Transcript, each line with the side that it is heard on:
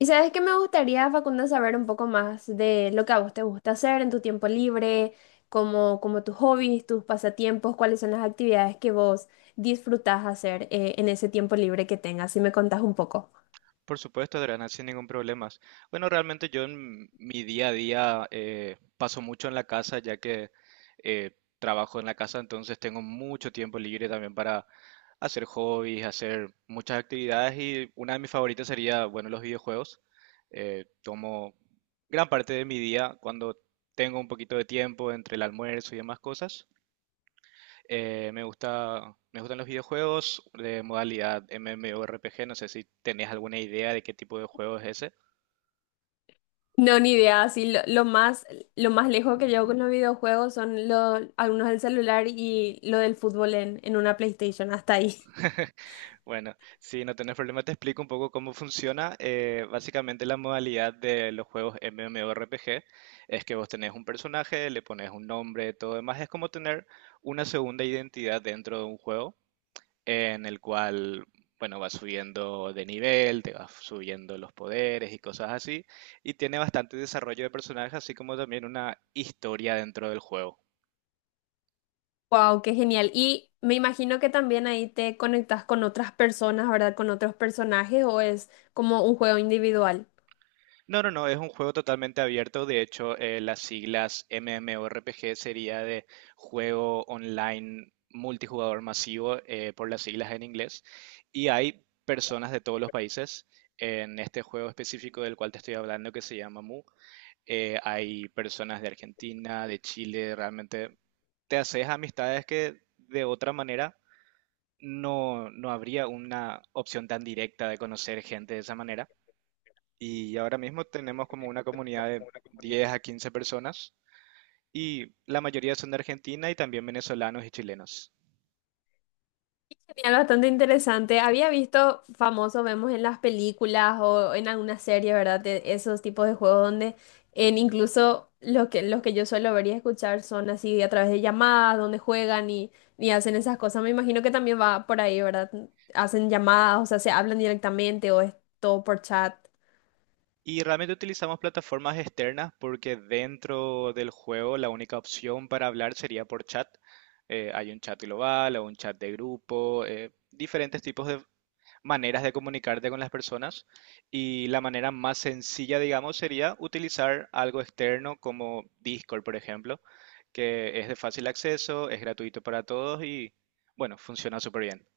left: Y sabes que me gustaría, Facundo, saber un poco más de lo que a vos te gusta hacer en tu tiempo libre, como tus hobbies, tus pasatiempos, cuáles son las actividades que vos disfrutás hacer en ese tiempo libre que tengas, si me contás un poco.
right: Por supuesto, Adriana, sin ningún problema. Bueno, realmente yo en mi día a día paso mucho en la casa, ya que eh, trabajo en la casa, entonces tengo mucho tiempo libre también para hacer hobbies, hacer muchas actividades y una de mis favoritas sería, bueno, los videojuegos. Tomo gran parte de mi día cuando tengo un poquito de tiempo entre el almuerzo y demás cosas. Me gustan los videojuegos de modalidad MMORPG. No sé si tenés alguna idea de qué tipo de juego es ese.
left: No, ni idea, así lo más lejos que llevo con los videojuegos son algunos del celular y lo del fútbol en una PlayStation, hasta ahí.
right: Bueno, si no tenés problema, te explico un poco cómo funciona. Básicamente, la modalidad de los juegos MMORPG es que vos tenés un personaje, le pones un nombre, todo demás. Es como tener una segunda identidad dentro de un juego, en el cual, bueno, vas subiendo de nivel, te vas subiendo los poderes y cosas así, y tiene bastante desarrollo de personajes, así como también una historia dentro del juego.
left: Wow, qué genial. Y me imagino que también ahí te conectas con otras personas, ¿verdad? Con otros personajes o es como un juego individual.
right: No, no, no, es un juego totalmente abierto. De hecho, las siglas MMORPG sería de juego online multijugador masivo por las siglas en inglés, y hay personas de todos los países en este juego específico del cual te estoy hablando que se llama Mu. Eh, hay personas de Argentina, de Chile, realmente te haces amistades que de otra manera no habría una opción tan directa de conocer gente de esa manera. Y ahora mismo tenemos como una comunidad de 10 a 15 personas, y la mayoría son de Argentina y también venezolanos y chilenos.
left: Genial, bastante interesante. Había visto famoso, vemos en las películas o en alguna serie, ¿verdad? De esos tipos de juegos donde en incluso los que yo suelo ver y escuchar son así a través de llamadas, donde juegan y hacen esas cosas. Me imagino que también va por ahí, ¿verdad? Hacen llamadas, o sea, se hablan directamente o es todo por chat.
right: Y realmente utilizamos plataformas externas porque dentro del juego la única opción para hablar sería por chat. Hay un chat global o un chat de grupo, diferentes tipos de maneras de comunicarte con las personas, y la manera más sencilla, digamos, sería utilizar algo externo como Discord, por ejemplo, que es de fácil acceso, es gratuito para todos y, bueno, funciona súper bien.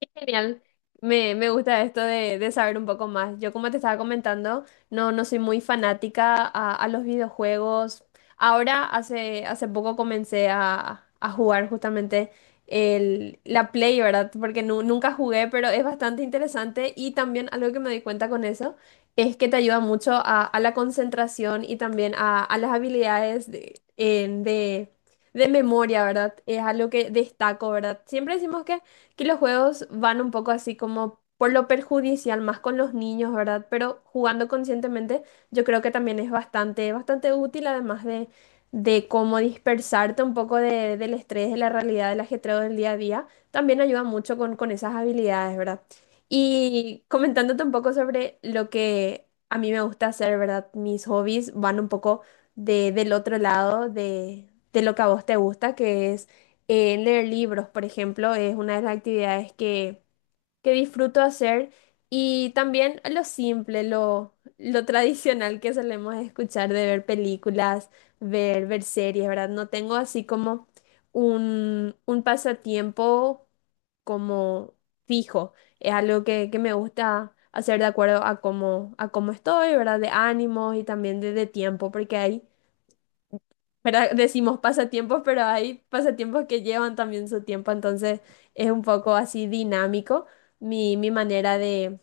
left: Qué genial. Me gusta esto de saber un poco más. Yo, como te estaba comentando, no, no soy muy fanática a los videojuegos. Ahora, hace poco comencé a jugar justamente la Play, ¿verdad? Porque nunca jugué, pero es bastante interesante. Y también algo que me di cuenta con eso es que te ayuda mucho a la concentración y también a las habilidades de, en- de de memoria, ¿verdad? Es algo que destaco, ¿verdad? Siempre decimos que los juegos van un poco así como por lo perjudicial, más con los niños, ¿verdad? Pero jugando conscientemente, yo creo que también es bastante, bastante útil, además de cómo dispersarte un poco del estrés, de la realidad, del ajetreo del día a día, también ayuda mucho con esas habilidades, ¿verdad? Y comentándote un poco sobre lo que a mí me gusta hacer, ¿verdad? Mis hobbies van un poco del otro lado de lo que a vos te gusta, que es leer libros, por ejemplo, es una de las actividades que disfruto hacer. Y también lo simple, lo tradicional que solemos escuchar de ver películas, ver series, ¿verdad? No tengo así como un pasatiempo como fijo. Es algo que me gusta hacer de acuerdo a cómo estoy, ¿verdad? De ánimos y también de tiempo, porque hay ¿verdad? Decimos pasatiempos, pero hay pasatiempos que llevan también su tiempo, entonces es un poco así dinámico mi manera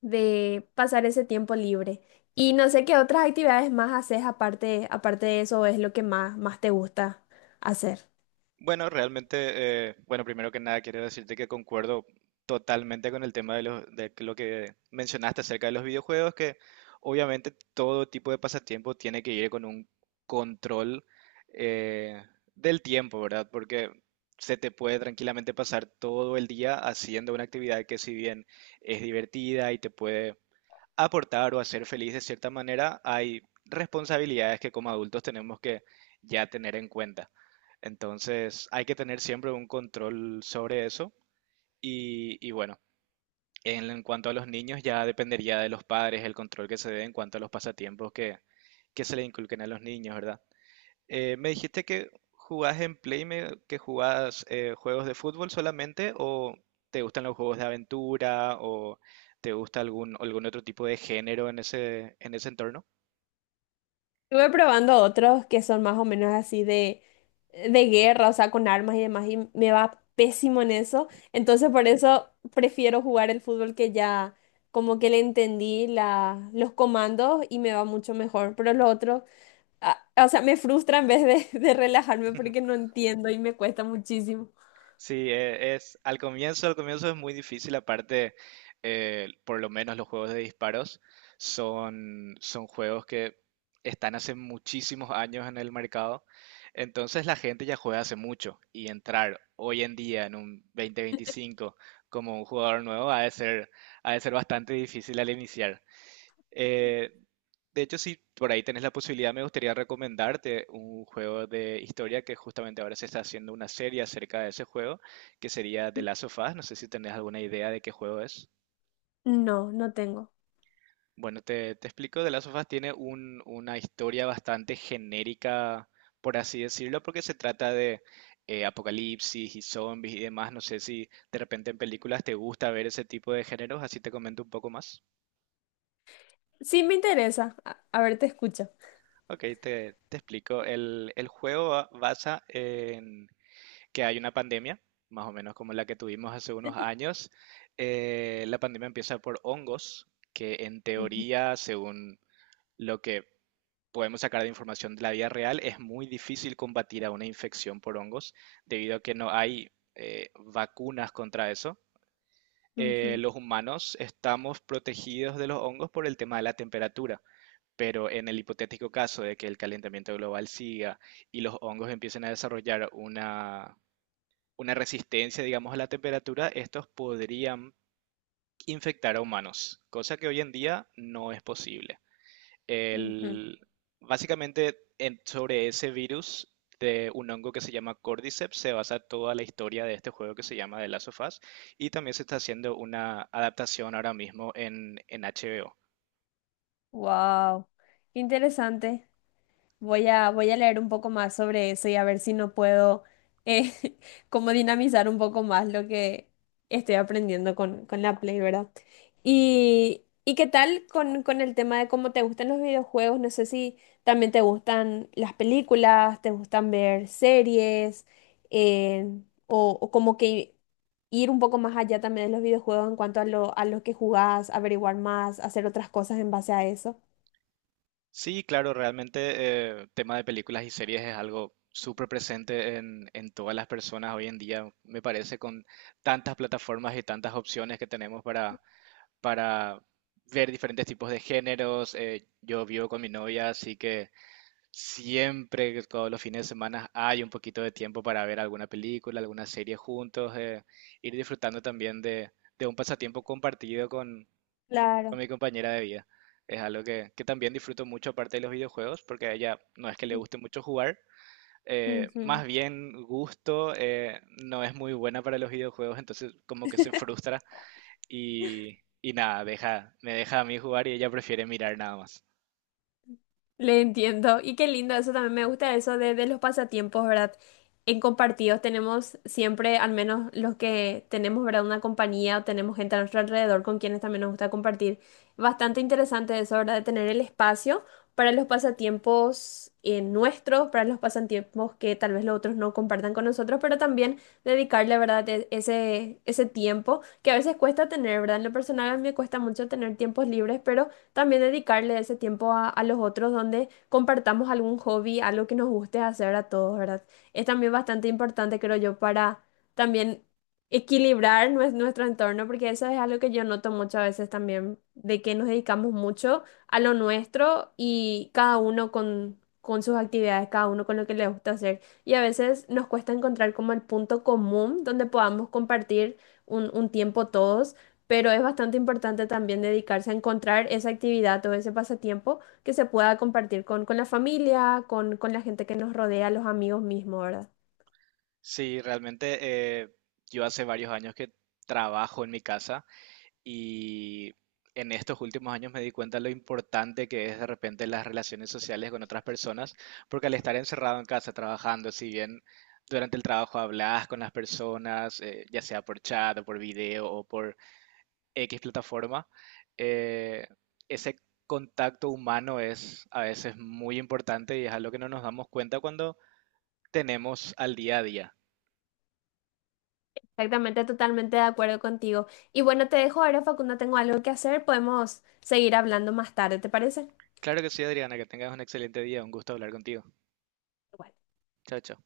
left: de pasar ese tiempo libre. Y no sé qué otras actividades más haces aparte de eso, es lo que más, más te gusta hacer.
right: Bueno, realmente, bueno, primero que nada quiero decirte que concuerdo totalmente con el tema de lo que mencionaste acerca de los videojuegos, que obviamente todo tipo de pasatiempo tiene que ir con un control eh, del tiempo, ¿verdad? Porque se te puede tranquilamente pasar todo el día haciendo una actividad que, si bien es divertida y te puede aportar o hacer feliz de cierta manera, hay responsabilidades que como adultos tenemos que ya tener en cuenta. Entonces, hay que tener siempre un control sobre eso. Y, bueno, en cuanto a los niños, ya dependería de los padres el control que se dé en cuanto a los pasatiempos que se le inculquen a los niños, ¿verdad? Me dijiste que jugás en Play, que jugás juegos de fútbol solamente, o te gustan los juegos de aventura, o te gusta algún otro tipo de género en ese entorno.
left: Estuve probando otros que son más o menos así de guerra, o sea, con armas y demás, y me va pésimo en eso. Entonces, por eso prefiero jugar el fútbol que ya como que le entendí los comandos y me va mucho mejor. Pero los otros, ah, o sea, me frustra en vez de, de relajarme porque no entiendo y me cuesta muchísimo.
right: Sí, es al comienzo es muy difícil. Aparte, por lo menos los juegos de disparos son juegos que están hace muchísimos años en el mercado, entonces la gente ya juega hace mucho, y entrar hoy en día en un 2025 como un jugador nuevo ha de ser bastante difícil al iniciar. Eh, de hecho, si por ahí tenés la posibilidad, me gustaría recomendarte un juego de historia que justamente ahora se está haciendo una serie acerca de ese juego, que sería The Last of Us. No sé si tenés alguna idea de qué juego es.
left: No, no tengo.
right: Bueno, te explico, The Last of Us tiene una historia bastante genérica, por así decirlo, porque se trata de apocalipsis y zombies y demás. No sé si de repente en películas te gusta ver ese tipo de géneros, así te comento un poco más.
left: Sí, me interesa. A ver, te escucho.
right: Ok, te explico. El juego basa en que hay una pandemia, más o menos como la que tuvimos hace unos años. La pandemia empieza por hongos, que en
left: Ujú,
right: teoría, según lo que podemos sacar de información de la vida real, es muy difícil combatir a una infección por hongos, debido a que no hay vacunas contra eso.
left: ujú,
right: Los humanos estamos protegidos de los hongos por el tema de la temperatura. Pero en el hipotético caso de que el calentamiento global siga y los hongos empiecen a desarrollar una resistencia, digamos, a la temperatura, estos podrían infectar a humanos, cosa que hoy en día no es posible.
left: ujú.
right: El, básicamente, sobre ese virus de un hongo que se llama Cordyceps se basa toda la historia de este juego que se llama The Last of Us, y también se está haciendo una adaptación ahora mismo en HBO.
left: Wow, qué interesante. Voy a leer un poco más sobre eso y a ver si no puedo eh, como dinamizar un poco más lo que estoy aprendiendo con la Play, ¿verdad? Y ¿y qué tal con el tema de cómo te gustan los videojuegos? No sé si también te gustan las películas, te gustan ver series, eh, o como que ir un poco más allá también de los videojuegos en cuanto a lo que jugás, averiguar más, hacer otras cosas en base a eso.
right: Sí, claro, realmente tema de películas y series es algo súper presente en todas las personas hoy en día, me parece, con tantas plataformas y tantas opciones que tenemos para ver diferentes tipos de géneros. Eh, yo vivo con mi novia, así que siempre, que todos los fines de semana, hay un poquito de tiempo para ver alguna película, alguna serie juntos, ir disfrutando también de un pasatiempo compartido con
left: Claro.
right: mi compañera de vida. Es algo que también disfruto mucho aparte de los videojuegos, porque a ella no es que le guste mucho jugar.
left: Ujú.
right: Más bien gusto, no es muy buena para los videojuegos, entonces como que se frustra y, nada, deja, me deja a mí jugar, y ella prefiere mirar nada más.
left: Le entiendo. Y qué lindo, eso también me gusta eso de los pasatiempos, ¿verdad? En compartidos tenemos siempre, al menos los que tenemos, ¿verdad? Una compañía o tenemos gente a nuestro alrededor con quienes también nos gusta compartir. Bastante interesante eso, ¿verdad? De tener el espacio para los pasatiempos nuestros, para los pasatiempos que tal vez los otros no compartan con nosotros, pero también dedicarle, ¿verdad? Ese, ese tiempo que a veces cuesta tener, ¿verdad? En lo personal a mí me cuesta mucho tener tiempos libres, pero también dedicarle ese tiempo a los otros donde compartamos algún hobby, algo que nos guste hacer a todos, ¿verdad? Es también bastante importante, creo yo, para también equilibrar nuestro entorno, porque eso es algo que yo noto muchas veces también, de que nos dedicamos mucho a lo nuestro y cada uno con sus actividades, cada uno con lo que le gusta hacer. Y a veces nos cuesta encontrar como el punto común donde podamos compartir un tiempo todos pero es bastante importante también dedicarse a encontrar esa actividad o ese pasatiempo que se pueda compartir con la familia, con la gente que nos rodea, los amigos mismos, ¿verdad?
right: Sí, realmente eh, yo hace varios años que trabajo en mi casa, y en estos últimos años me di cuenta lo importante que es de repente las relaciones sociales con otras personas, porque al estar encerrado en casa trabajando, si bien durante el trabajo hablas con las personas, ya sea por chat o por video o por X plataforma, eh, ese contacto humano es a veces muy importante y es algo que no nos damos cuenta cuando tenemos al día a día.
left: Exactamente, totalmente de acuerdo contigo. Y bueno, te dejo ahora, Facundo, tengo algo que hacer, podemos seguir hablando más tarde, ¿te parece?
right: Claro que sí, Adriana, que tengas un excelente día, un gusto hablar contigo.
left: Igual.
right: Chao, chao.